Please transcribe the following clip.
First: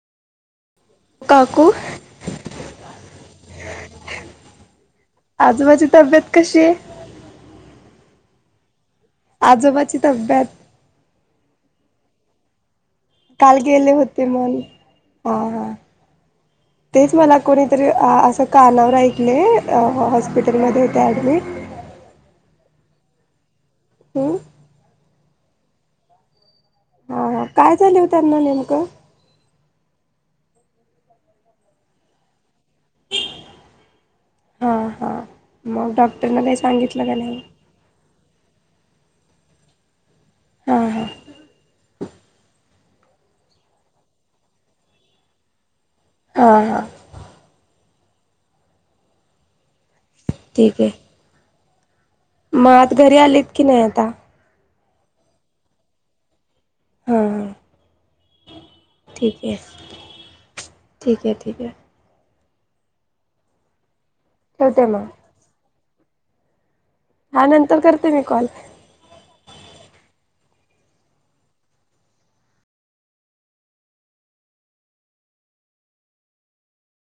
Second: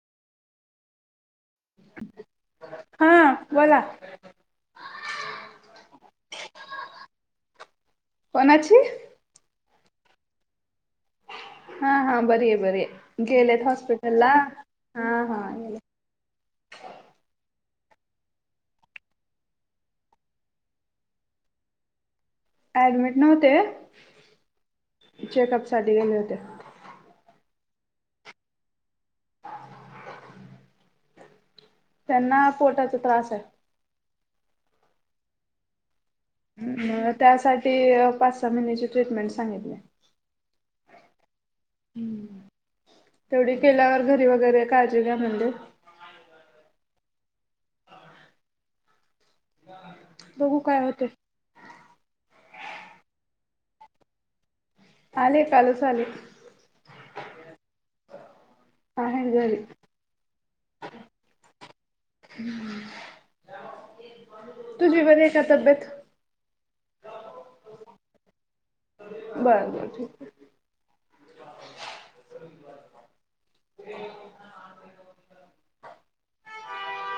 काकू हा बोला आजोबाची तब्येत कशी आहे कोणाची आजोबाची तब्येत हा हा बरी आहे बरी आहे काल गेलेत गेले होते हॉस्पिटलला मन हा हा हा तेच मला कोणीतरी असं कानावर ऐकले हॉस्पिटलमध्ये येते ॲडमिट ऍडमिट नव्हते हम्म चेकअप साठी गेले होते हा हा काय झालय ओ त्यांना नेमकं त्यांना पोटाचा त्रास आहे हा हा मग डॉ त्यासाठी पाच सहा महिन्याची ट्रीटमेंट सांगितली हा हा ह् तेवढी केल्यावर घरी वगैरे काळजी घ्या म्हणलेत हा हा बघू काय ठीक आहे होते मग आत घरी आलीत की नाही आता आले कालच आले हम ठीक आहे ठीक आहे ठीक आहे ठेवते तुझी मग बरी आहे का तब्येत हा नंतर करते मी कॉल बर बर ठीक आहे ह [inaudible]